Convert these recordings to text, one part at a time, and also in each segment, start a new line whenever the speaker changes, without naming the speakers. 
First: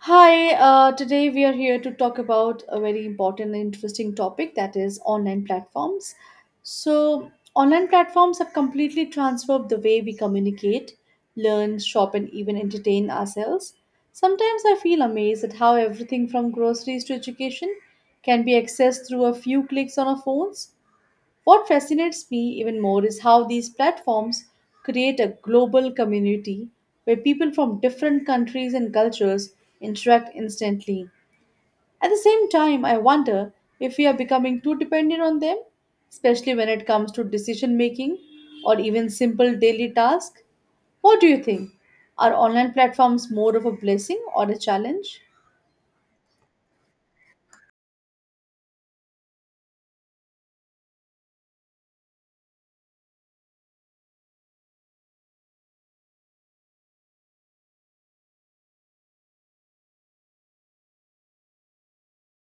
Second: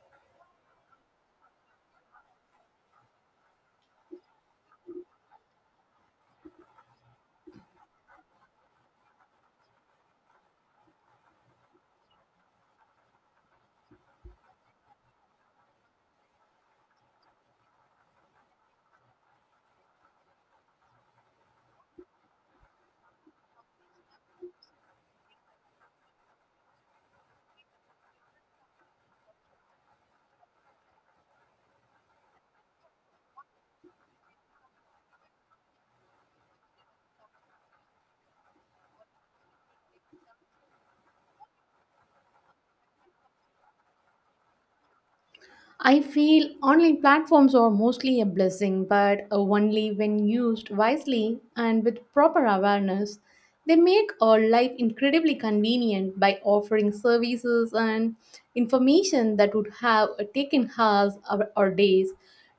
Hi, today we are here to talk about a very important and interesting topic that is online platforms. So, online platforms have completely transformed the way we communicate, learn, shop, and even entertain ourselves. Sometimes I feel amazed at how everything from groceries to education can be accessed through a few clicks on our phones. What fascinates me even more is how these platforms create a global community where people from different countries and cultures interact instantly. At the same time, I wonder if we are becoming too dependent on them, especially when it comes to decision making or even simple daily tasks. What do you think? Are online platforms more of a blessing or a challenge?
I feel online platforms are mostly a blessing, but only when used wisely and with proper awareness. They make our life incredibly convenient by offering services and information that would have taken hours or days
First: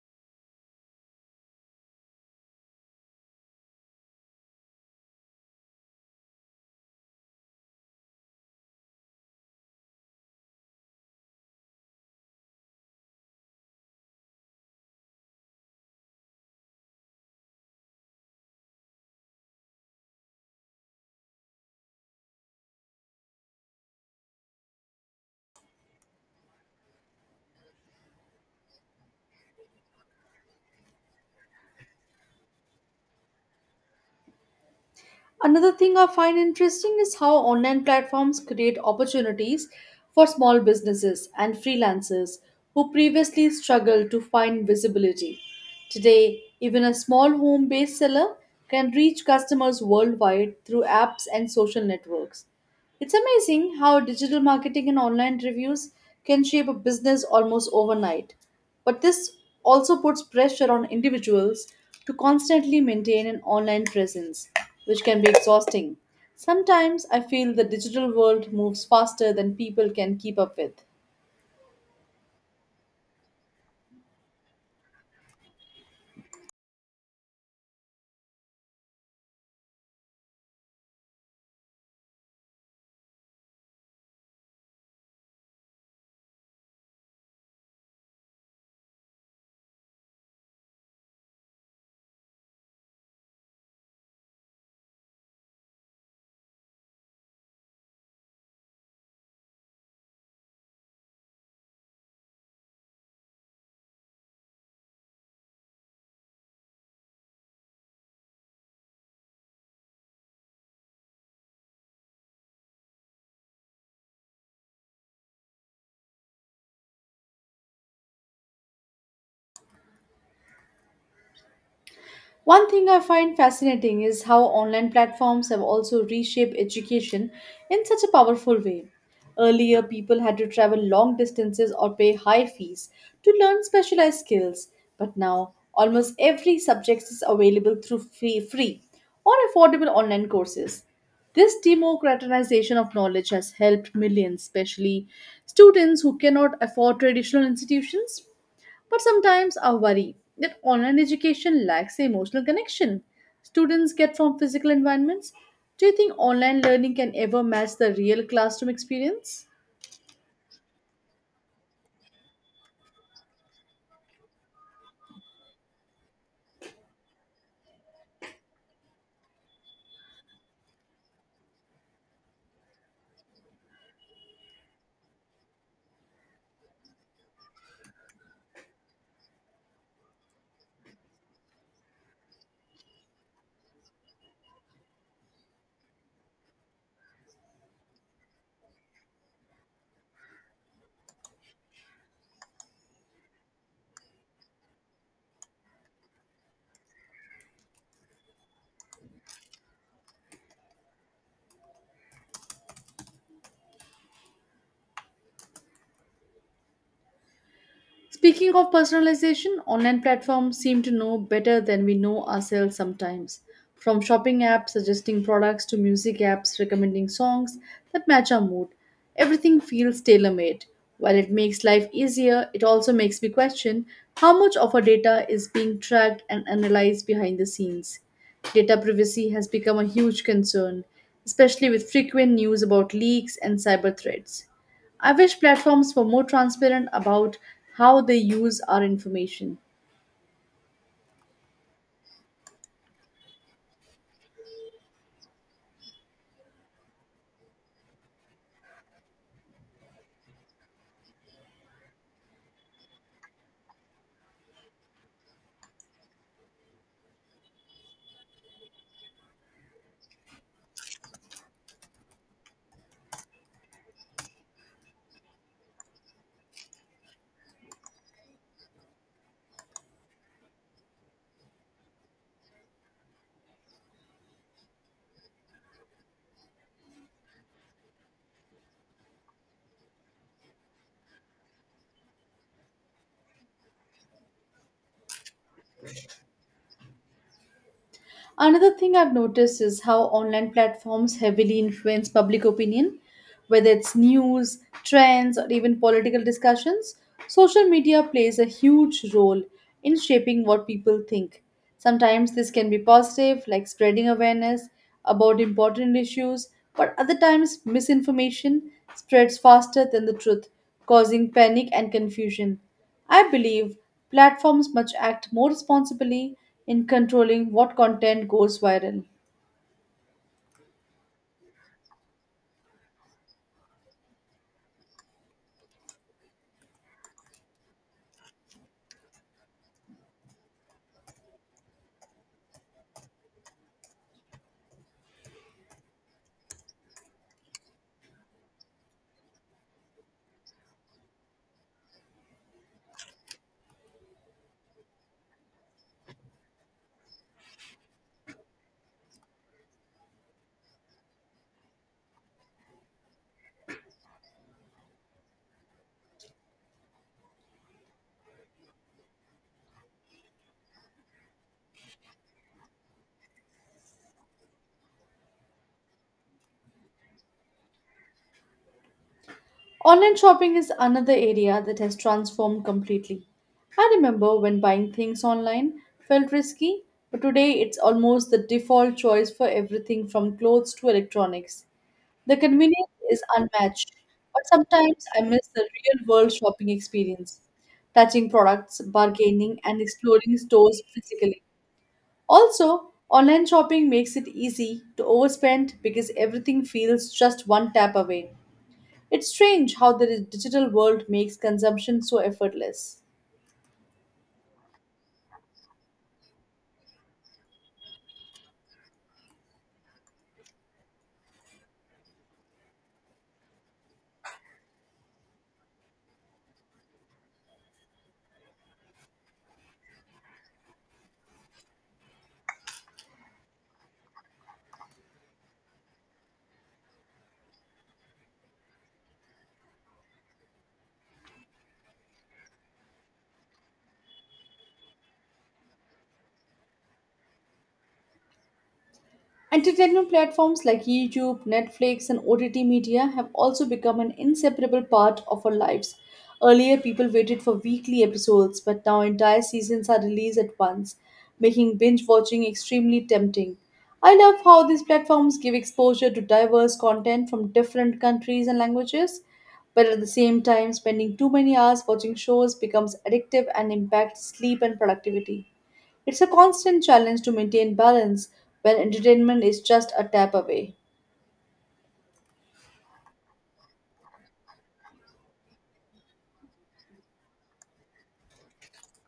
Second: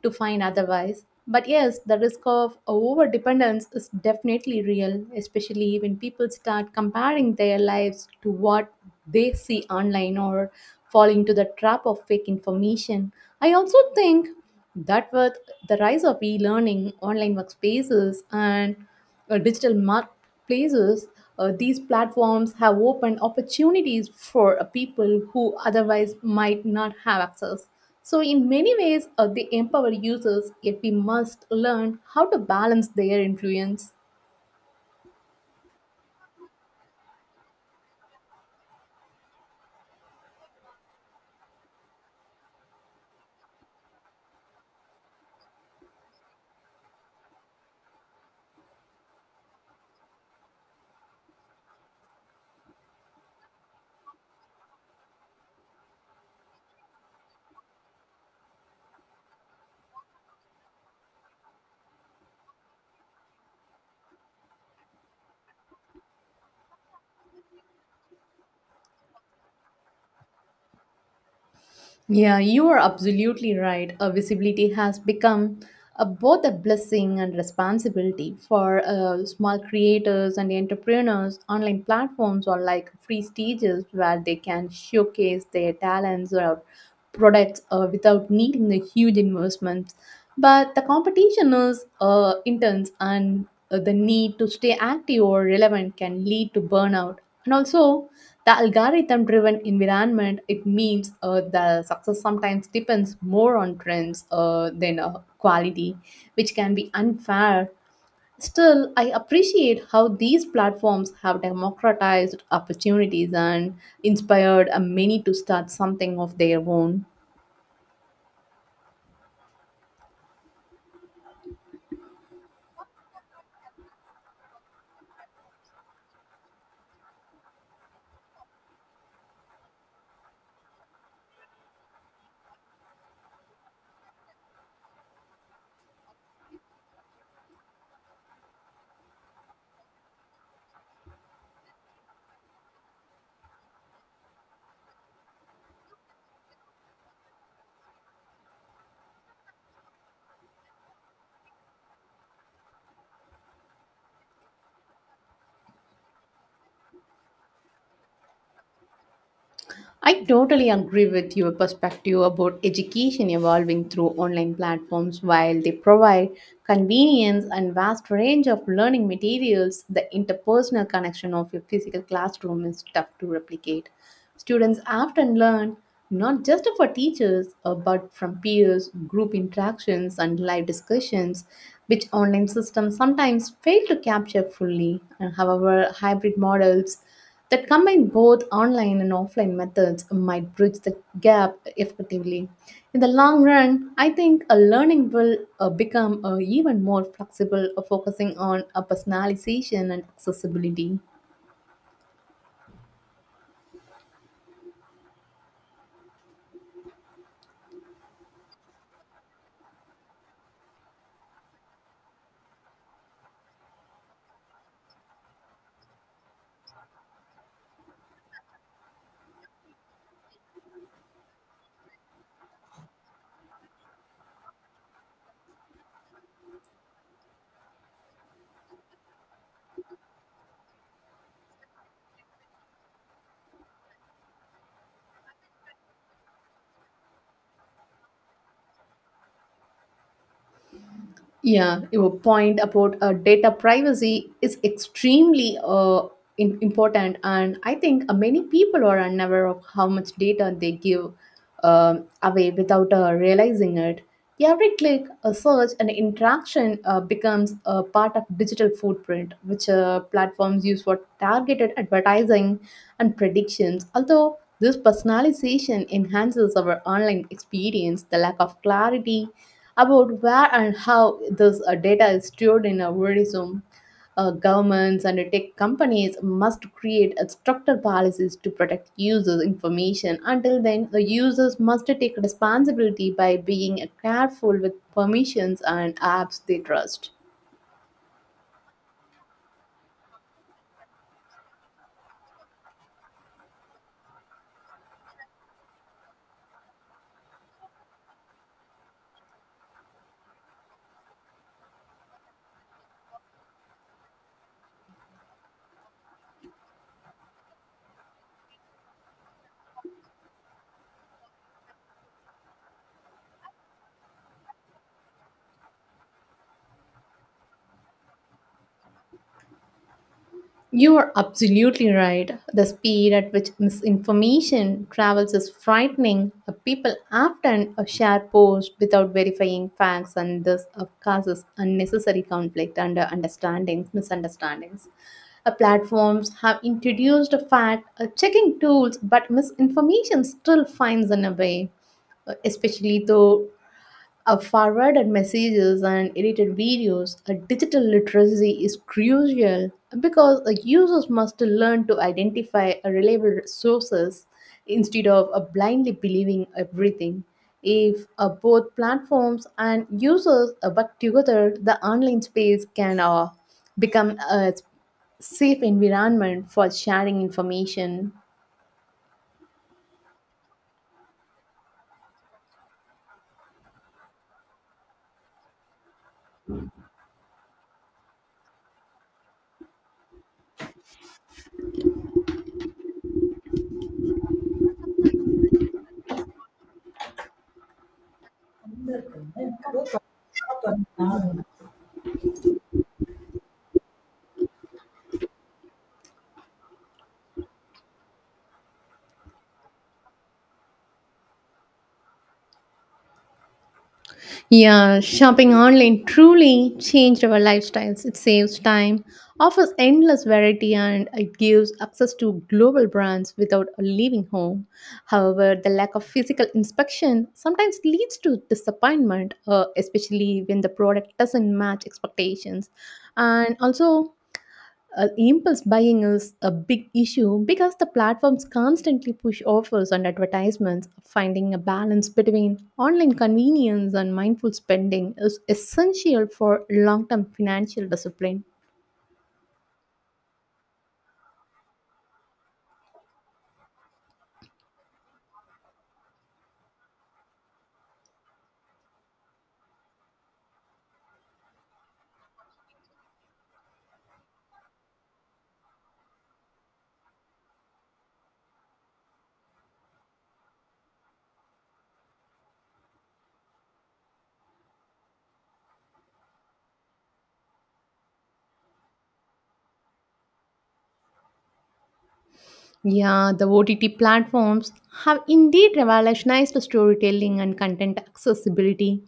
to find otherwise. But yes, the risk of over dependence is definitely real, especially when people start comparing their lives to what they see online or fall into the trap of fake information. I also think that with the rise of e learning, online workspaces, and digital marketplaces, these platforms have opened opportunities for people who otherwise might not have access. So, in many ways, they empower users, yet we must learn how to balance their influence.
Another thing I find interesting is how online platforms create opportunities for small businesses and freelancers who previously struggled to find visibility. Today, even a small home based seller can reach customers worldwide through apps and social networks. It's amazing how digital marketing and online reviews can shape a business almost overnight. But this also puts pressure on individuals to constantly maintain an online presence, which can be exhausting. Sometimes I feel the digital world moves faster than people can keep up with.
Yeah, you are absolutely right. Visibility has become both a blessing and responsibility for small creators and entrepreneurs. Online platforms are like free stages where they can showcase their talents or products without needing the huge investments. But the competition is intense, and the need to stay active or relevant can lead to burnout, and also the algorithm driven environment it means the success sometimes depends more on trends than quality, which can be unfair. Still, I appreciate how these platforms have democratized opportunities and inspired many to start something of their own.
One thing I find fascinating is how online platforms have also reshaped education in such a powerful way. Earlier, people had to travel long distances or pay high fees to learn specialized skills, but now almost every subject is available through free or affordable online courses. This democratization of knowledge has helped millions, especially students who cannot afford traditional institutions. But sometimes I worry that online education lacks the emotional connection students get from physical environments. Do you think online learning can ever match the real classroom experience?
I totally agree with your perspective about education evolving through online platforms. While they provide convenience and vast range of learning materials, the interpersonal connection of a physical classroom is tough to replicate. Students often learn not just for teachers but from peers, group interactions, and live discussions, which online systems sometimes fail to capture fully. And however, hybrid models that combine both online and offline methods might bridge the gap effectively. In the long run, I think a learning will become even more flexible, focusing on personalization and accessibility.
Speaking of personalization, online platforms seem to know better than we know ourselves sometimes. From shopping apps suggesting products to music apps recommending songs that match our mood, everything feels tailor made. While it makes life easier, it also makes me question how much of our data is being tracked and analyzed behind the scenes. Data privacy has become a huge concern, especially with frequent news about leaks and cyber threats. I wish platforms were more transparent about how they use our information.
Yeah, your point about data privacy is extremely important, and I think many people are unaware of how much data they give away without realizing it. Every click, a search, and interaction becomes a part of digital footprint, which platforms use for targeted advertising and predictions. Although this personalization enhances our online experience, the lack of clarity about where and how this data is stored in our tourism. Governments and tech companies must create a structured policies to protect users' information. Until then, the users must take responsibility by being careful with permissions and apps they trust.
Another thing I've noticed is how online platforms heavily influence public opinion, whether it's news, trends, or even political discussions. Social media plays a huge role in shaping what people think. Sometimes this can be positive, like spreading awareness about important issues, but other times misinformation spreads faster than the truth, causing panic and confusion. I believe platforms must act more responsibly in controlling what content goes viral.
You are absolutely right. The speed at which misinformation travels is frightening. People often share posts without verifying facts, and this causes unnecessary conflict and misunderstandings. Platforms have introduced fact checking tools, but misinformation still finds an way, especially though a forwarded messages and edited videos, a digital literacy is crucial because users must learn to identify a reliable sources instead of blindly believing everything. If both platforms and users work together, the online space can become a safe environment for sharing information.
Online shopping is another area that has transformed completely. I remember when buying things online felt risky, but today it's almost the default choice for everything from clothes to electronics. The convenience is unmatched, but sometimes I miss the real world shopping experience touching products, bargaining, and exploring stores physically. Also, online shopping makes it easy to overspend because everything feels just one tap away. It's strange how the digital world makes consumption so effortless.
Yeah, shopping online truly changed our lifestyles. It saves time, offers endless variety, and it gives access to global brands without leaving home. However, the lack of physical inspection sometimes leads to disappointment, especially when the product doesn't match expectations. And also, impulse buying is a big issue because the platforms constantly push offers and advertisements. Finding a balance between online convenience and mindful spending is essential for long term financial discipline.
Entertainment platforms like YouTube, Netflix, and OTT media have also become an inseparable part of our lives. Earlier, people waited for weekly episodes, but now entire seasons are released at once, making binge watching extremely tempting. I love how these platforms give exposure to diverse content from different countries and languages, but at the same time, spending too many hours watching shows becomes addictive and impacts sleep and productivity. It's a constant challenge to maintain balance when entertainment is just a tap away.
Yeah, the OTT platforms have indeed revolutionized storytelling and content accessibility.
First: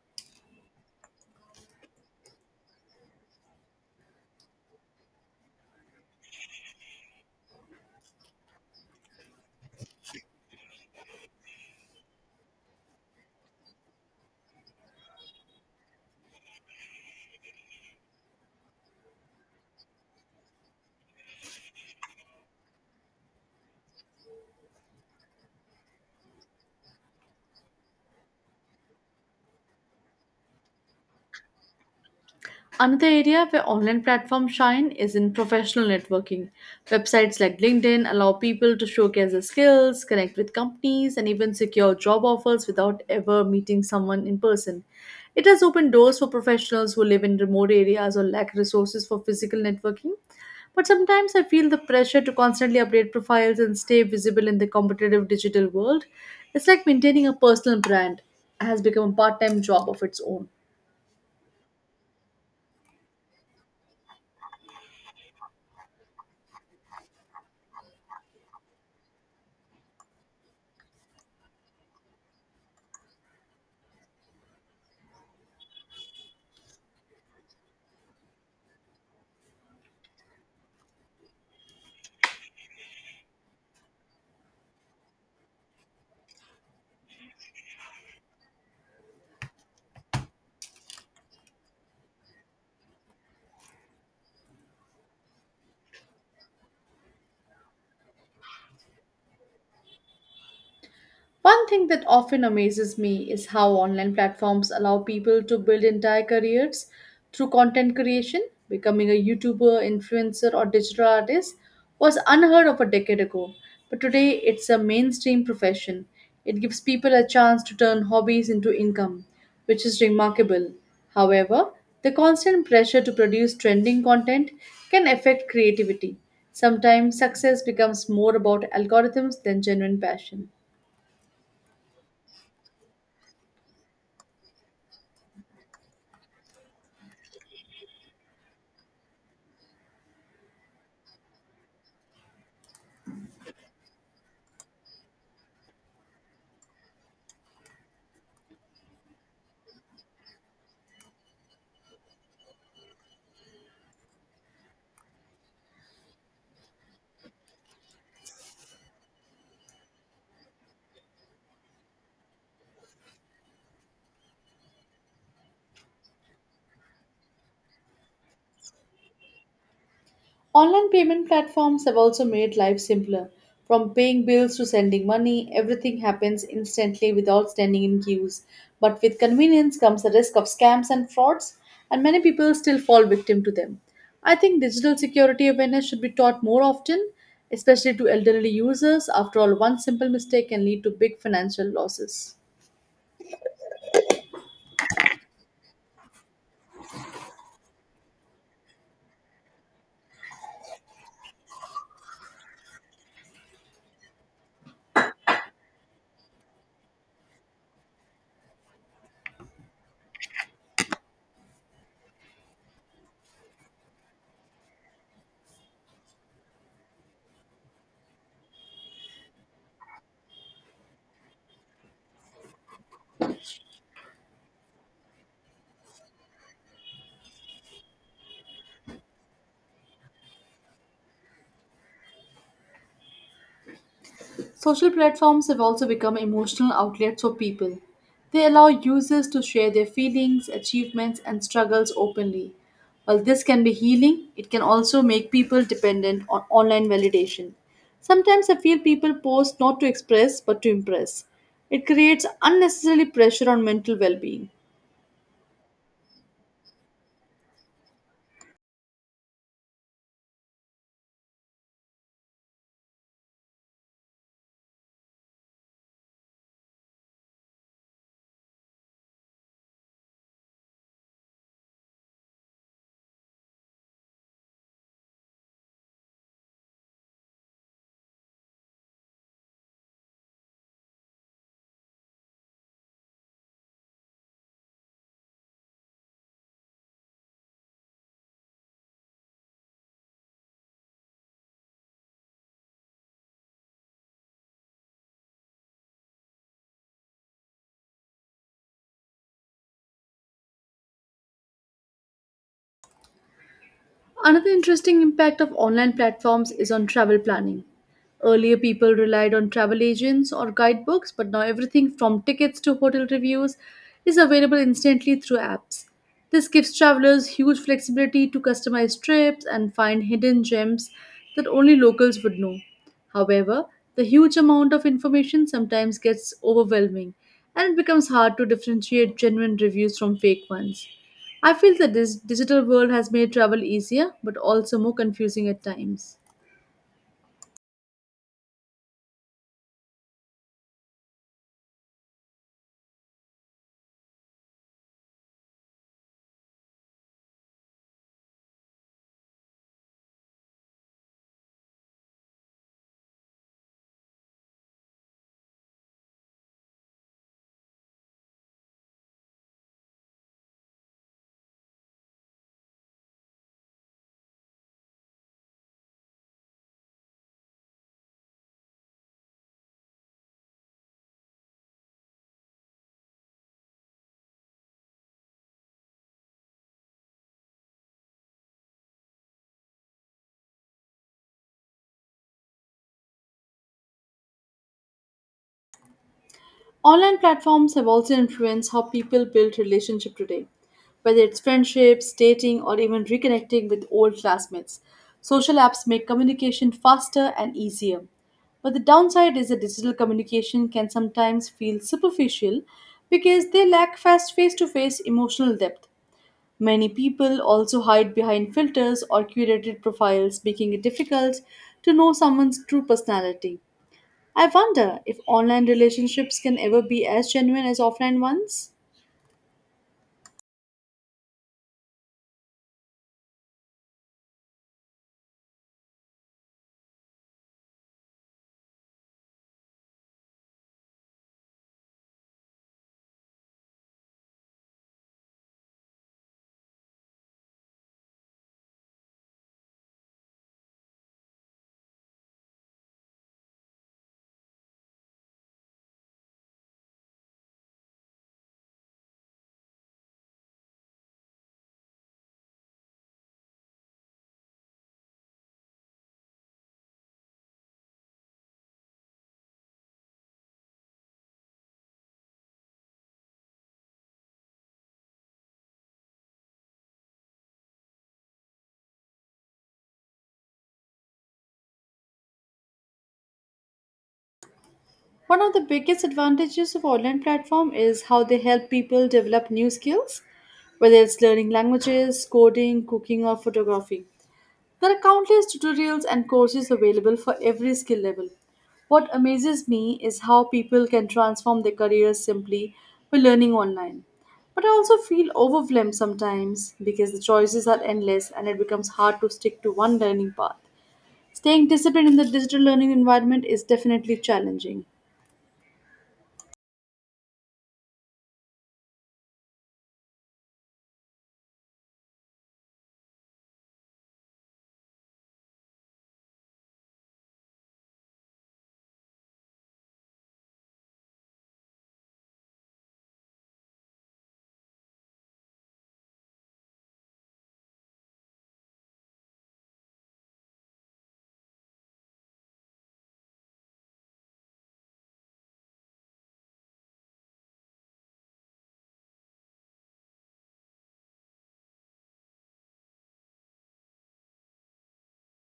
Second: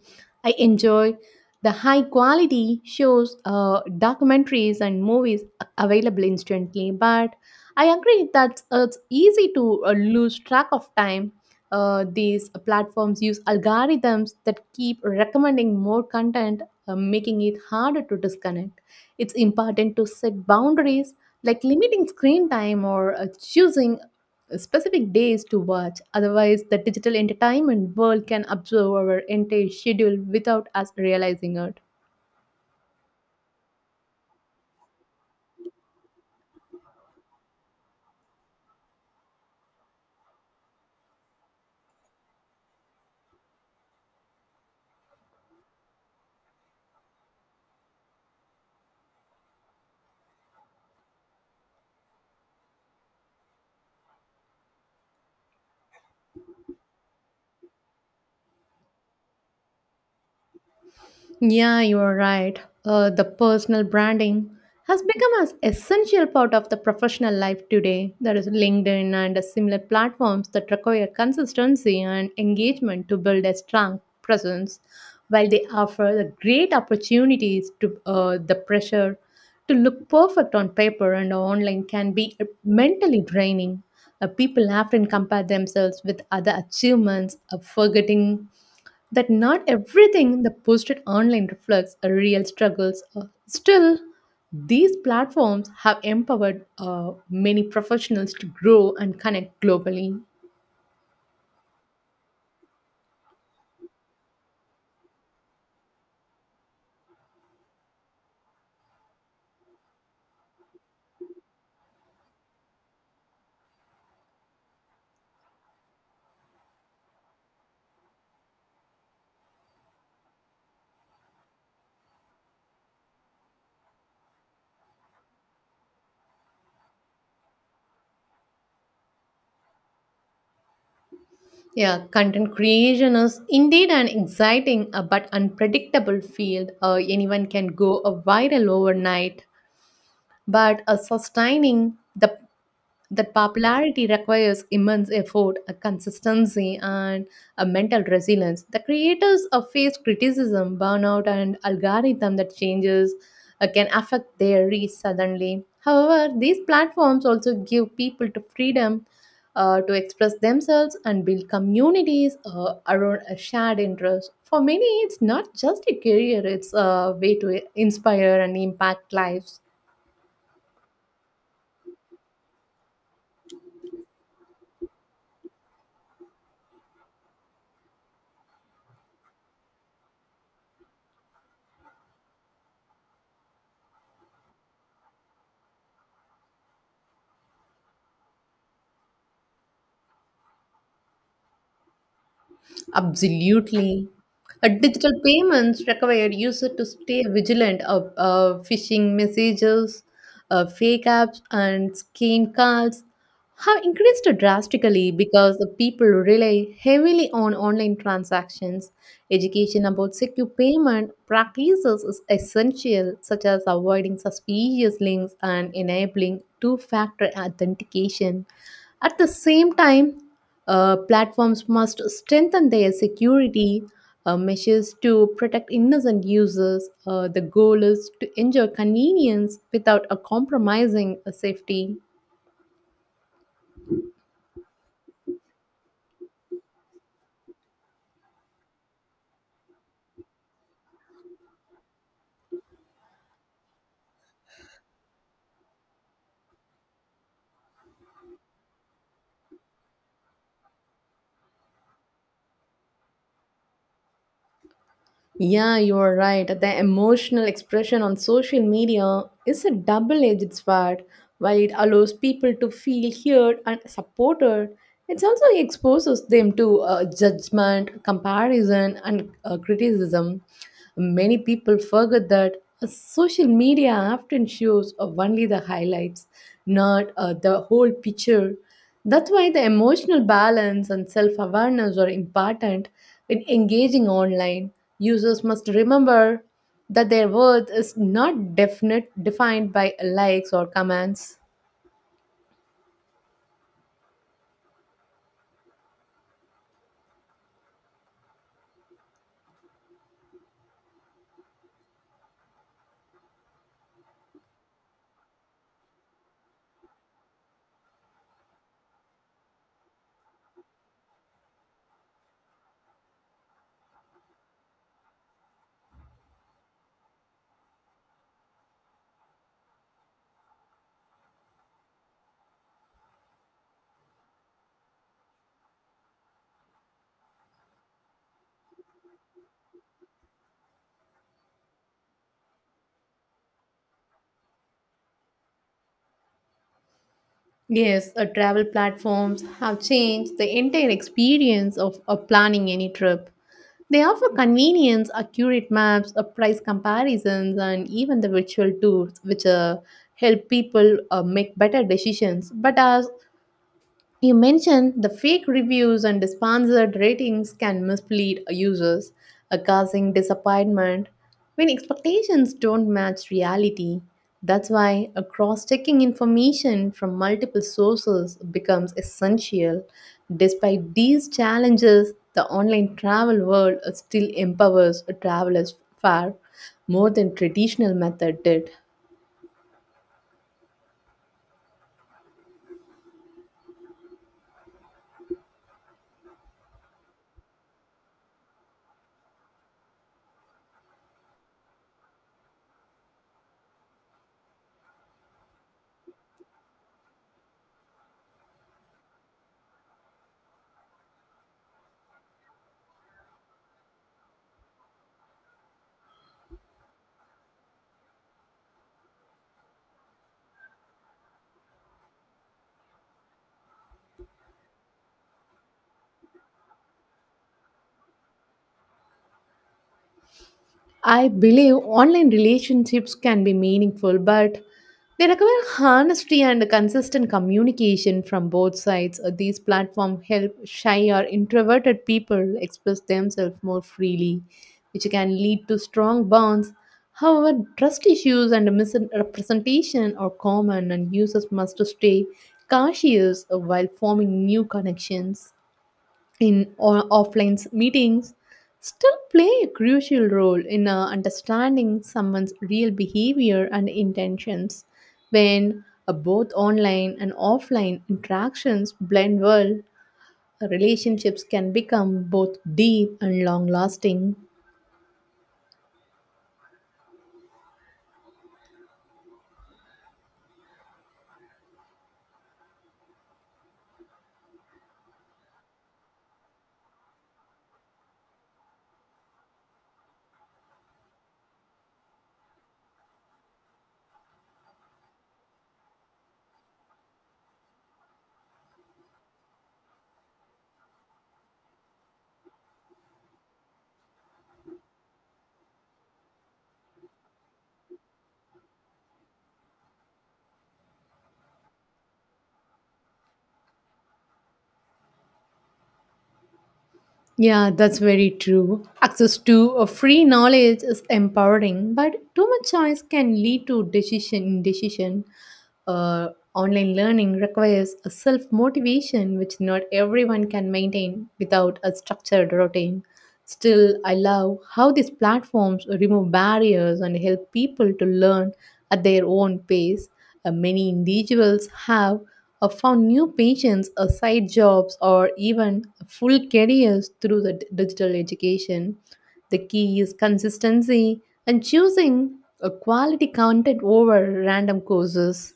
I enjoy the high quality shows, documentaries, and movies available instantly, but I agree that it's easy to lose track of time. These platforms use algorithms that keep recommending more content, making it harder to disconnect. It's important to set boundaries like limiting screen time or choosing specific days to watch. Otherwise, the digital entertainment world can absorb our entire schedule without us realizing it.
Another area where online platforms shine is in professional networking. Websites like LinkedIn allow people to showcase their skills, connect with companies, and even secure job offers without ever meeting someone in person. It has opened doors for professionals who live in remote areas or lack resources for physical networking. But sometimes I feel the pressure to constantly update profiles and stay visible in the competitive digital world. It's like maintaining a personal brand has become a part time job of its own.
Yeah, you are right. The personal branding has become as essential part of the professional life today. There is LinkedIn and similar platforms that require consistency and engagement to build a strong presence, while they offer the great opportunities to the pressure to look perfect on paper and online can be mentally draining. People often compare themselves with other achievements, forgetting that not everything that posted online reflects a real struggles. Still, these platforms have empowered many professionals to grow and connect globally.
One thing that often amazes me is how online platforms allow people to build entire careers through content creation. Becoming a YouTuber, influencer, or digital artist was unheard of a decade ago, but today it's a mainstream profession. It gives people a chance to turn hobbies into income, which is remarkable. However, the constant pressure to produce trending content can affect creativity. Sometimes success becomes more about algorithms than genuine passion.
Yeah, content creation is indeed an exciting but unpredictable field. Anyone can go a viral overnight. But sustaining the that popularity requires immense effort, a consistency, and a mental resilience. The creators face criticism, burnout, and algorithm that changes can affect their reach suddenly. However, these platforms also give people the freedom to express themselves and build communities around a shared interest. For many, it's not just a career; it's a way to inspire and impact lives.
Online payment platforms have also made life simpler. From paying bills to sending money, everything happens instantly without standing in queues. But with convenience comes the risk of scams and frauds, and many people still fall victim to them. I think digital security awareness should be taught more often, especially to elderly users. After all, one simple mistake can lead to big financial losses.
Absolutely. Digital payments require users to stay vigilant of phishing messages, fake apps, and scam calls have increased drastically because the people rely heavily on online transactions. Education about secure payment practices is essential, such as avoiding suspicious links and enabling two factor authentication. At the same time, platforms must strengthen their security measures to protect innocent users. The goal is to ensure convenience without compromising safety.
Social platforms have also become emotional outlets for people. They allow users to share their feelings, achievements, and struggles openly. While this can be healing, it can also make people dependent on online validation. Sometimes I feel people post not to express but to impress. It creates unnecessary pressure on mental well being.
Yeah, you are right. The emotional expression on social media is a double edged sword. While it allows people to feel heard and supported, it also exposes them to judgment, comparison, and criticism. Many people forget that social media often shows only the highlights, not the whole picture. That's why the emotional balance and self awareness are important when engaging online. Users must remember that their worth is not defined by likes or comments.
Another interesting impact of online platforms is on travel planning. Earlier, people relied on travel agents or guidebooks, but now everything from tickets to hotel reviews is available instantly through apps. This gives travelers huge flexibility to customize trips and find hidden gems that only locals would know. However, the huge amount of information sometimes gets overwhelming and it becomes hard to differentiate genuine reviews from fake ones. I feel that this digital world has made travel easier but also more confusing at times.
Yes, travel platforms have changed the entire experience of planning any trip. They offer convenience, accurate maps, price comparisons, and even the virtual tours, which help people make better decisions. But as you mentioned, the fake reviews and sponsored ratings can mislead users, causing disappointment when expectations don't match reality. That's why a cross-checking information from multiple sources becomes essential. Despite these challenges, the online travel world still empowers travelers far more than traditional method did.
Online platforms have also influenced how people build relationships today, whether it's friendships, dating, or even reconnecting with old classmates. Social apps make communication faster and easier. But the downside is that digital communication can sometimes feel superficial because they lack fast face to face emotional depth. Many people also hide behind filters or curated profiles, making it difficult to know someone's true personality. I wonder if online relationships can ever be as genuine as offline ones.
I believe online relationships can be meaningful, but they require honesty and consistent communication from both sides. These platforms help shy or introverted people express themselves more freely, which can lead to strong bonds. However, trust issues and misrepresentation are common, and users must stay cautious while forming new connections. In offline meetings still play a crucial role in understanding someone's real behavior and intentions. When both online and offline interactions blend well, relationships can become both deep and long lasting.
One of the biggest advantages of online platform is how they help people develop new skills, whether it's learning languages, coding, cooking or photography. There are countless tutorials and courses available for every skill level. What amazes me is how people can transform their careers simply by learning online. But I also feel overwhelmed sometimes because the choices are endless and it becomes hard to stick to one learning path. Staying disciplined in the digital learning environment is definitely challenging.
Yeah, that's very true. Access to free knowledge is empowering, but too much choice can lead to decision indecision. Online learning requires a self motivation, which not everyone can maintain without a structured routine. Still, I love how these platforms remove barriers and help people to learn at their own pace. Many individuals have found new patients, side jobs, or even full careers through the digital education. The key is consistency and choosing a quality content over random courses.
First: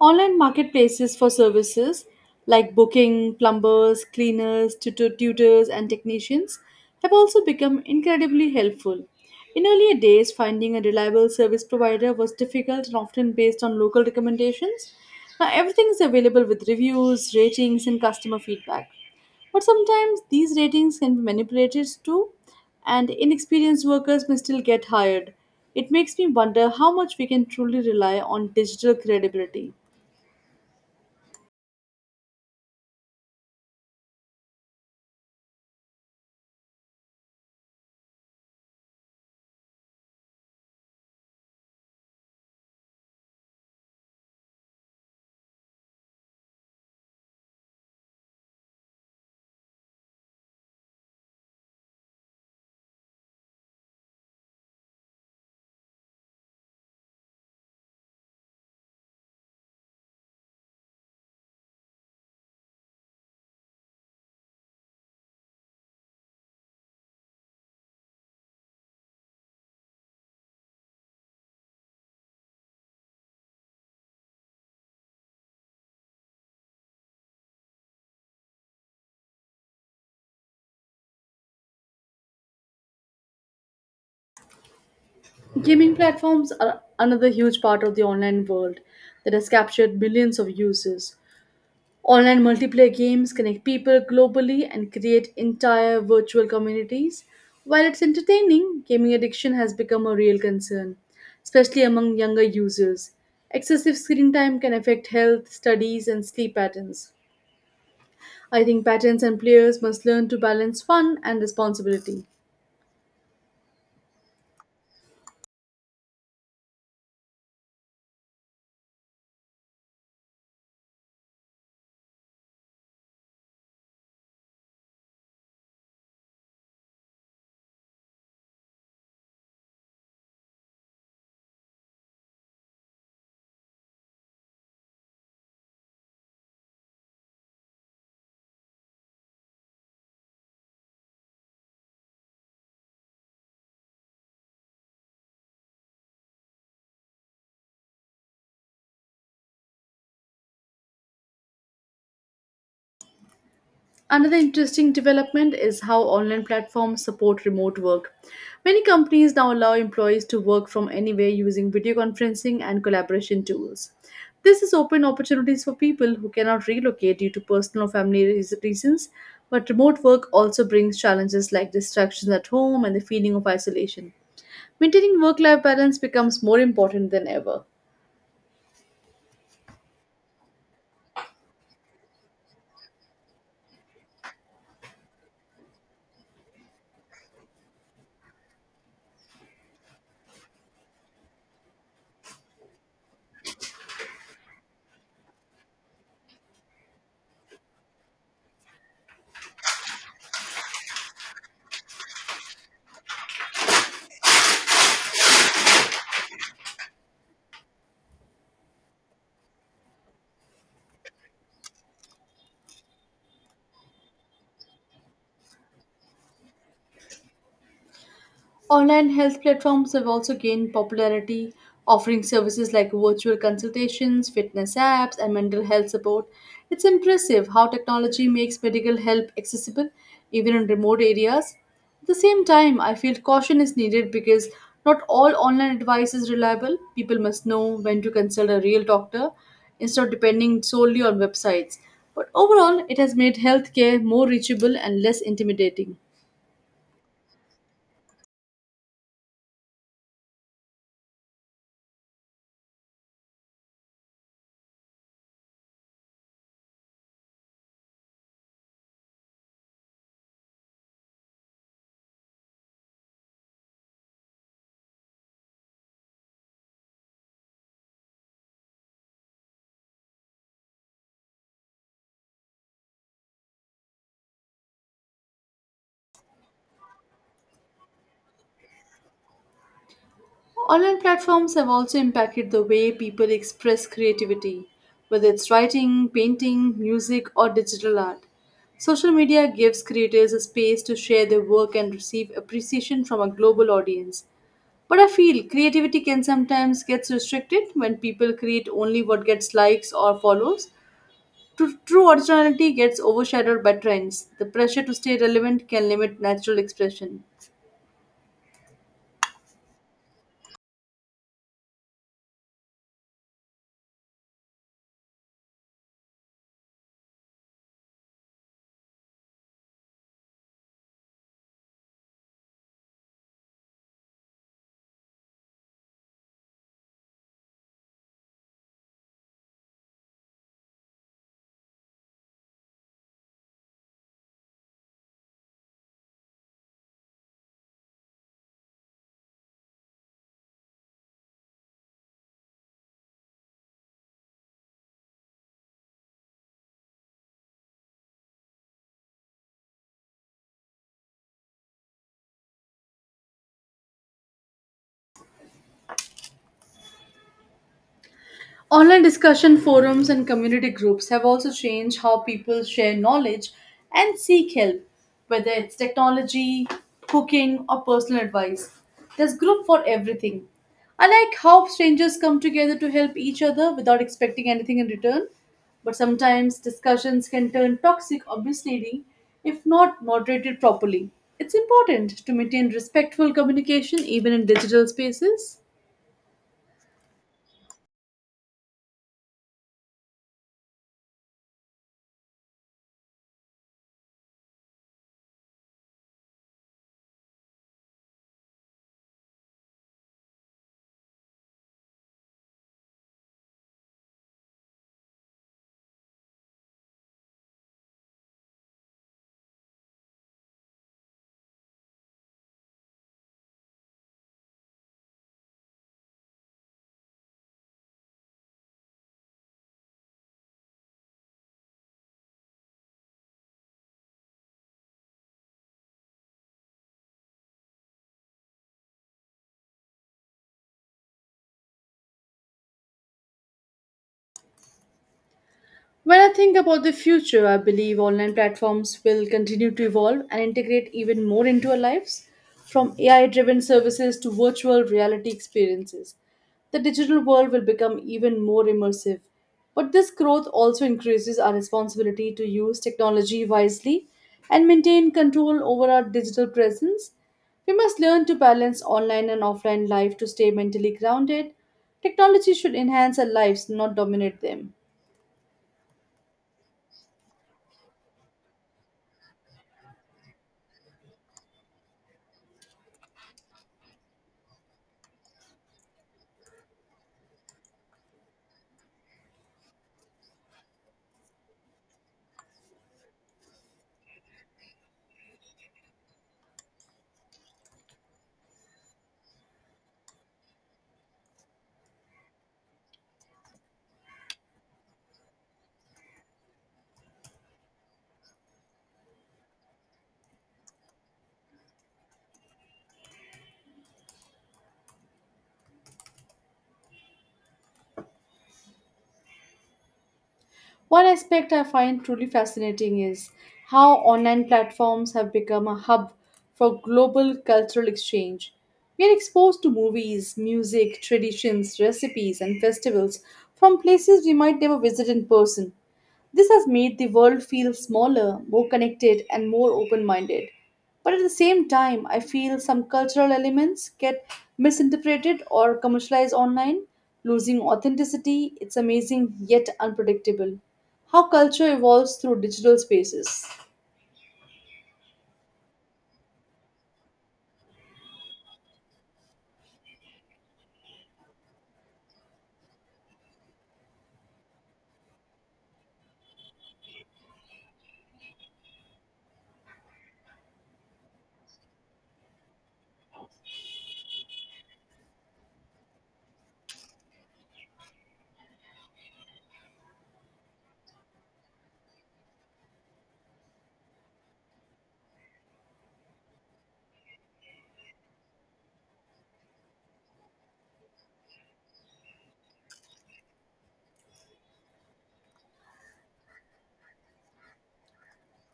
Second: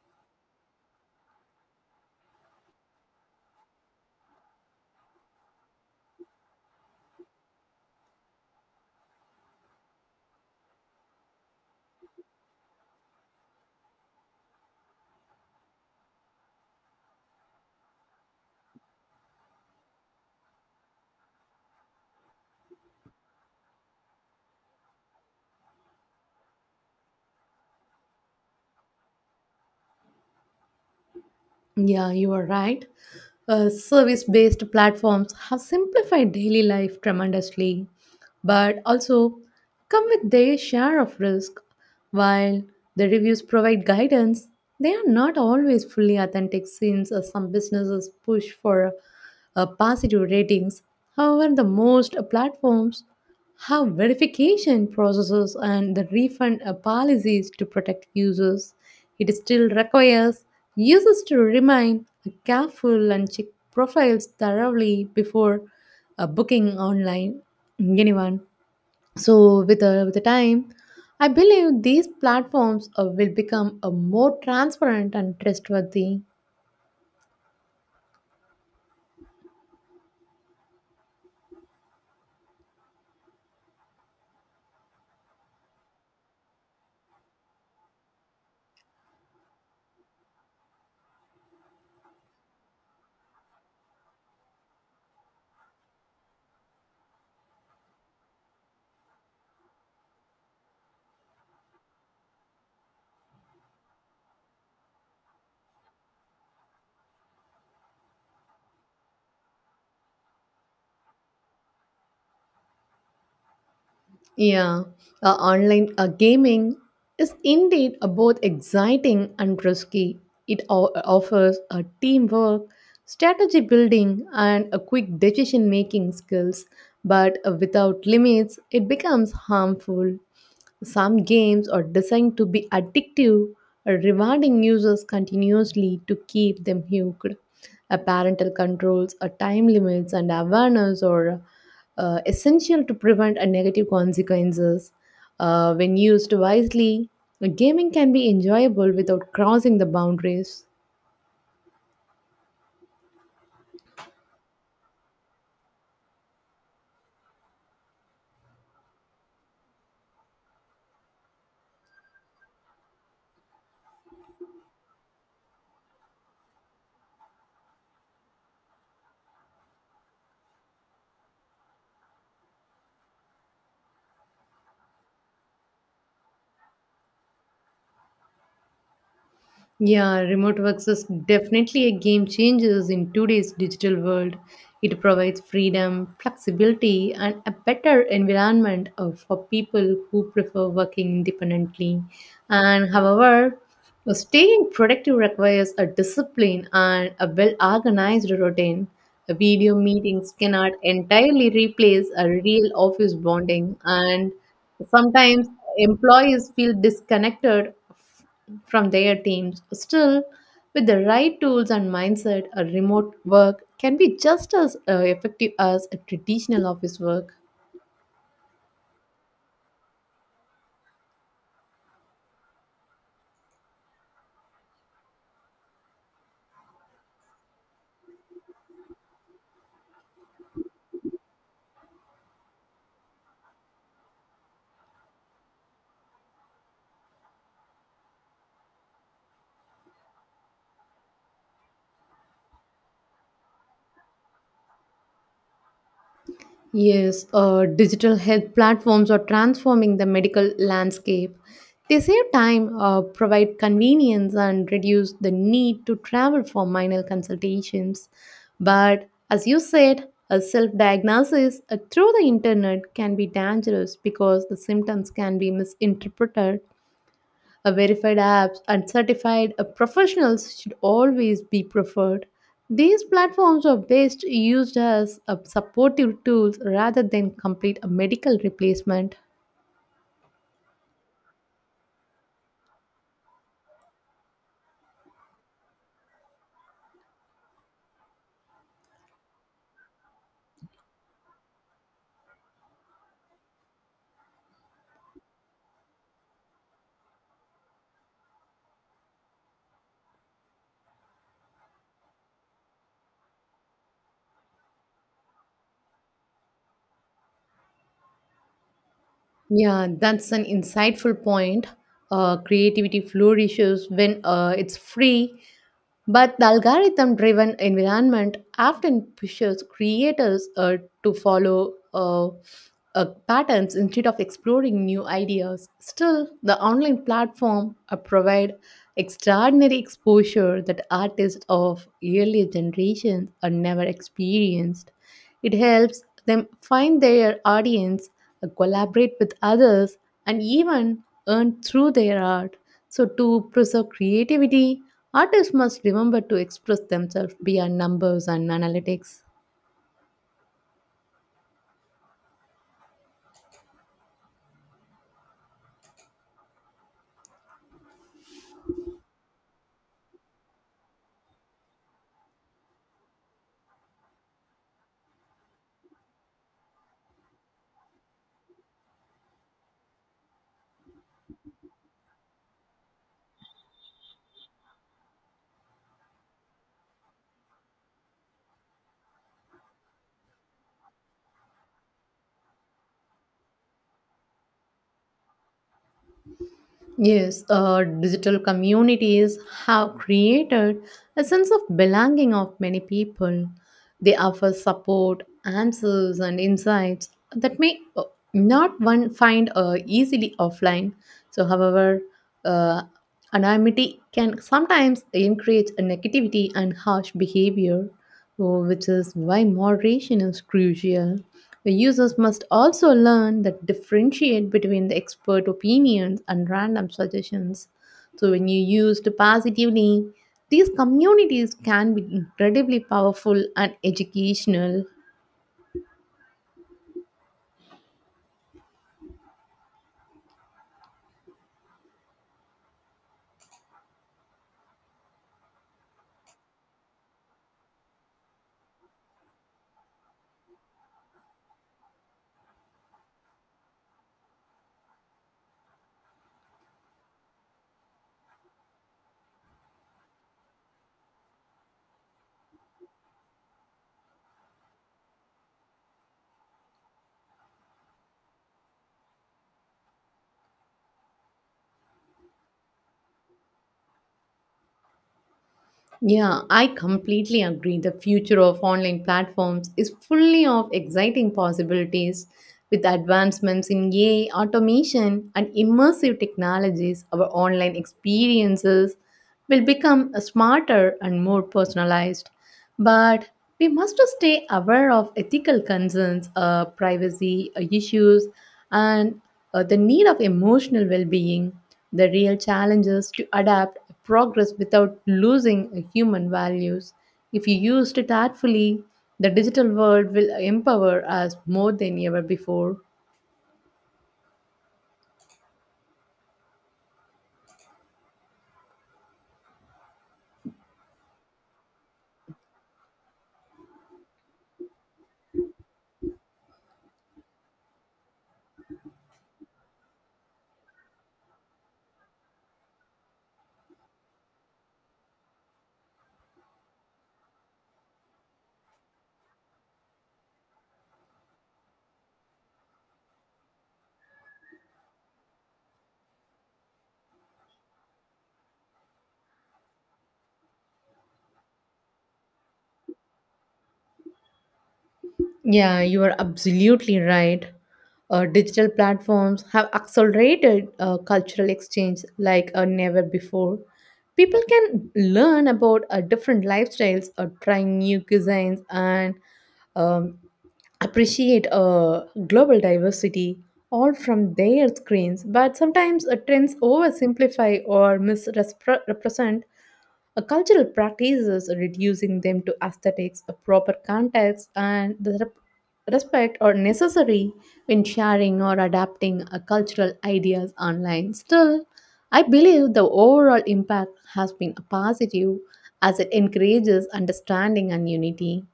Online marketplaces for services like booking, plumbers, cleaners, tutors, and technicians have also become incredibly helpful. In earlier days, finding a reliable service provider was difficult and often based on local recommendations. Now, everything is available with reviews, ratings, and customer feedback. But sometimes these ratings can be manipulated too, and inexperienced workers may still get hired. It makes me wonder how much we can truly rely on digital credibility.
Yeah, you are right. Service based platforms have simplified daily life tremendously, but also come with their share of risk. While the reviews provide guidance, they are not always fully authentic since some businesses push for positive ratings. However, the most platforms have verification processes and the refund policies to protect users. It still requires users to remain careful and check profiles thoroughly before booking online anyone. So with the time, I believe these platforms will become more transparent and trustworthy.
Gaming platforms are another huge part of the online world that has captured millions of users. Online multiplayer games connect people globally and create entire virtual communities. While it's entertaining, gaming addiction has become a real concern, especially among younger users. Excessive screen time can affect health, studies, and sleep patterns. I think patents and players must learn to balance fun and responsibility.
Yeah, online gaming is indeed both exciting and risky. It offers a teamwork, strategy building, and a quick decision making skills, but without limits, it becomes harmful. Some games are designed to be addictive, rewarding users continuously to keep them hooked. Parental controls, time limits, and awareness or essential to prevent a negative consequences. When used wisely, gaming can be enjoyable without crossing the boundaries.
Another interesting development is how online platforms support remote work. Many companies now allow employees to work from anywhere using video conferencing and collaboration tools. This has opened opportunities for people who cannot relocate due to personal or family reasons, but remote work also brings challenges like distractions at home and the feeling of isolation. Maintaining work life balance becomes more important than ever.
Yeah, remote work is definitely a game changer in today's digital world. It provides freedom, flexibility, and a better environment for people who prefer working independently. And however, staying productive requires a discipline and a well organized routine. Video meetings cannot entirely replace a real office bonding, and sometimes employees feel disconnected from their teams. Still, with the right tools and mindset, a remote work can be just as effective as a traditional office work.
Online health platforms have also gained popularity, offering services like virtual consultations, fitness apps, and mental health support. It's impressive how technology makes medical help accessible even in remote areas. At the same time, I feel caution is needed because not all online advice is reliable. People must know when to consult a real doctor instead of depending solely on websites. But overall, it has made healthcare more reachable and less intimidating.
Yes, digital health platforms are transforming the medical landscape. They save time, provide convenience, and reduce the need to travel for minor consultations. But as you said, a self diagnosis through the internet can be dangerous because the symptoms can be misinterpreted. A verified apps and certified professionals should always be preferred. These platforms are best used as supportive tools rather than complete a medical replacement.
Online platforms have also impacted the way people express creativity, whether it's writing, painting, music, or digital art. Social media gives creators a space to share their work and receive appreciation from a global audience. But I feel creativity can sometimes get restricted when people create only what gets likes or follows. True originality gets overshadowed by trends. The pressure to stay relevant can limit natural expression.
Yeah, that's an insightful point. Creativity flourishes when it's free, but the algorithm driven environment often pushes creators to follow patterns instead of exploring new ideas. Still, the online platform provide extraordinary exposure that artists of earlier generations are never experienced. It helps them find their audience, collaborate with others, and even earn through their art. So, to preserve creativity, artists must remember to express themselves beyond numbers and analytics.
Online discussion forums and community groups have also changed how people share knowledge and seek help, whether it's technology, cooking, or personal advice. There's group for everything. I like how strangers come together to help each other without expecting anything in return, but sometimes discussions can turn toxic or misleading if not moderated properly. It's important to maintain respectful communication even in digital spaces.
Yes, digital communities have created a sense of belonging of many people. They offer support, answers, and insights that may not one find easily offline. So, however, uh, anonymity can sometimes encourage a negativity and harsh behavior, oh, which is why moderation is crucial. The users must also learn that differentiate between the expert opinions and random suggestions. So when you used positively, these communities can be incredibly powerful and educational.
When I think about the future, I believe online platforms will continue to evolve and integrate even more into our lives, from AI driven services to virtual reality experiences. The digital world will become even more immersive. But this growth also increases our responsibility to use technology wisely and maintain control over our digital presence. We must learn to balance online and offline life to stay mentally grounded. Technology should enhance our lives, not dominate them.
Yeah, I completely agree. The future of online platforms is fully of exciting possibilities. With advancements in AI, automation, and immersive technologies, our online experiences will become smarter and more personalized. But we must stay aware of ethical concerns, privacy issues, and the need of emotional well being. The real challenge is to adapt progress without losing human values. If you used it artfully, the digital world will empower us more than ever before.
One aspect I find truly fascinating is how online platforms have become a hub for global cultural exchange. We are exposed to movies, music, traditions, recipes, and festivals from places we might never visit in person. This has made the world feel smaller, more connected, and more open minded. But at the same time, I feel some cultural elements get misinterpreted or commercialized online, losing authenticity. It's amazing yet unpredictable how culture evolves through digital spaces.
Yeah, you are absolutely right. Digital platforms have accelerated cultural exchange like never before. People can learn about different lifestyles, try new cuisines, and um, appreciate global diversity all from their screens. But sometimes trends oversimplify or misrepresent a cultural practices reducing them to aesthetics, a proper context, and the respect are necessary when sharing or adapting a cultural ideas online. Still, I believe the overall impact has been positive as it encourages understanding and unity.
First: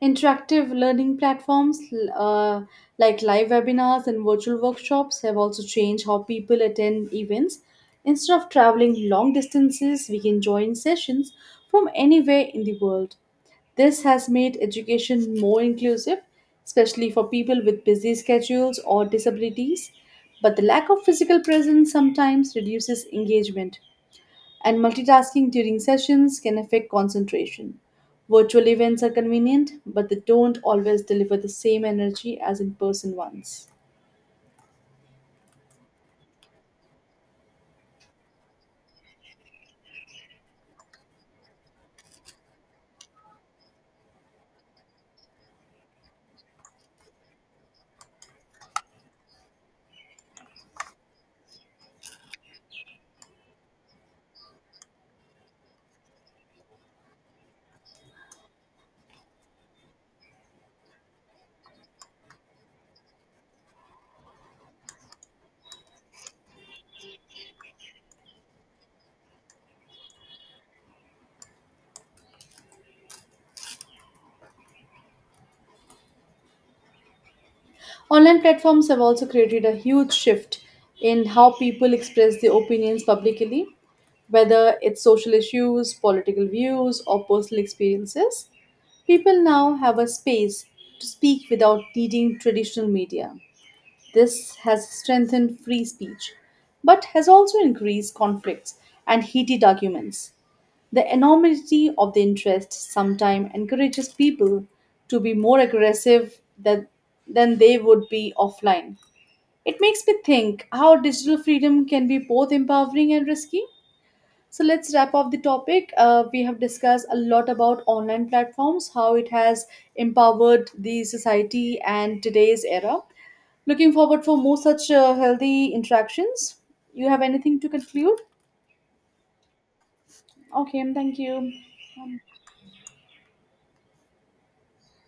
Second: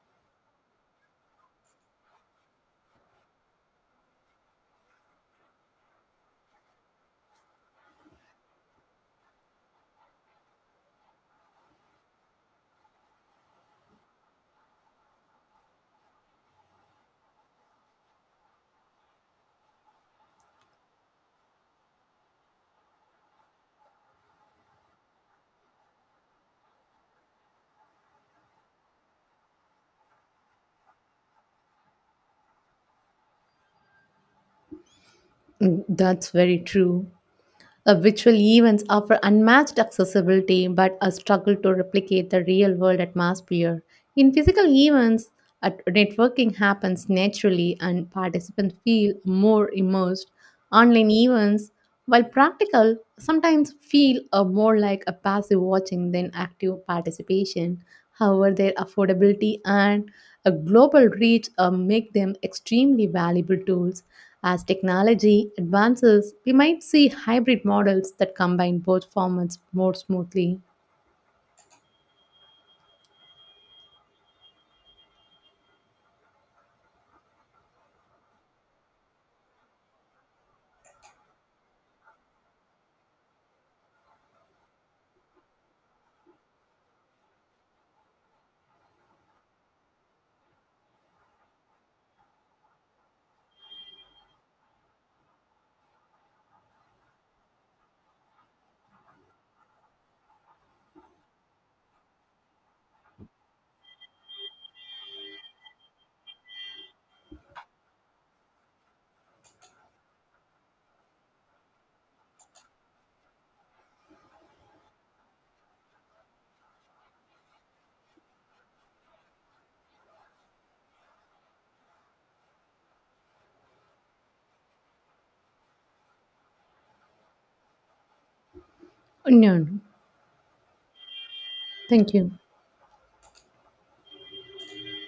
Interactive learning platforms like live webinars and virtual workshops have also changed how people attend events. Instead of traveling long distances, we can join sessions from anywhere in the world. This has made education more inclusive, especially for people with busy schedules or disabilities. But the lack of physical presence sometimes reduces engagement and multitasking during sessions can affect concentration. Virtual events are convenient, but they don't always deliver the same energy as in person ones.
Mm, that's very true. Virtual events offer unmatched accessibility but a struggle to replicate the real world atmosphere. In physical events, networking happens naturally and participants feel more immersed. Online events, while practical, sometimes feel more like a passive watching than active participation. However, their affordability and a global reach make them extremely valuable tools. As technology advances, we might see hybrid models that combine both formats more smoothly.
Online platforms have also created a huge shift in how people express their opinions publicly, whether it's social issues, political views, or personal experiences. People now have a space to speak without needing traditional media. This has strengthened free speech, but has also increased conflicts and heated arguments. The enormity of the interest sometimes encourages people to be more aggressive than they would be offline. It makes me think how digital freedom can be both empowering and risky. So let's wrap up the topic. We have discussed a lot about online platforms, how it has empowered the society and today's era. Looking forward for more such healthy interactions. You have anything to conclude?
No, no.
Okay, thank you.
Thank
Um,
you.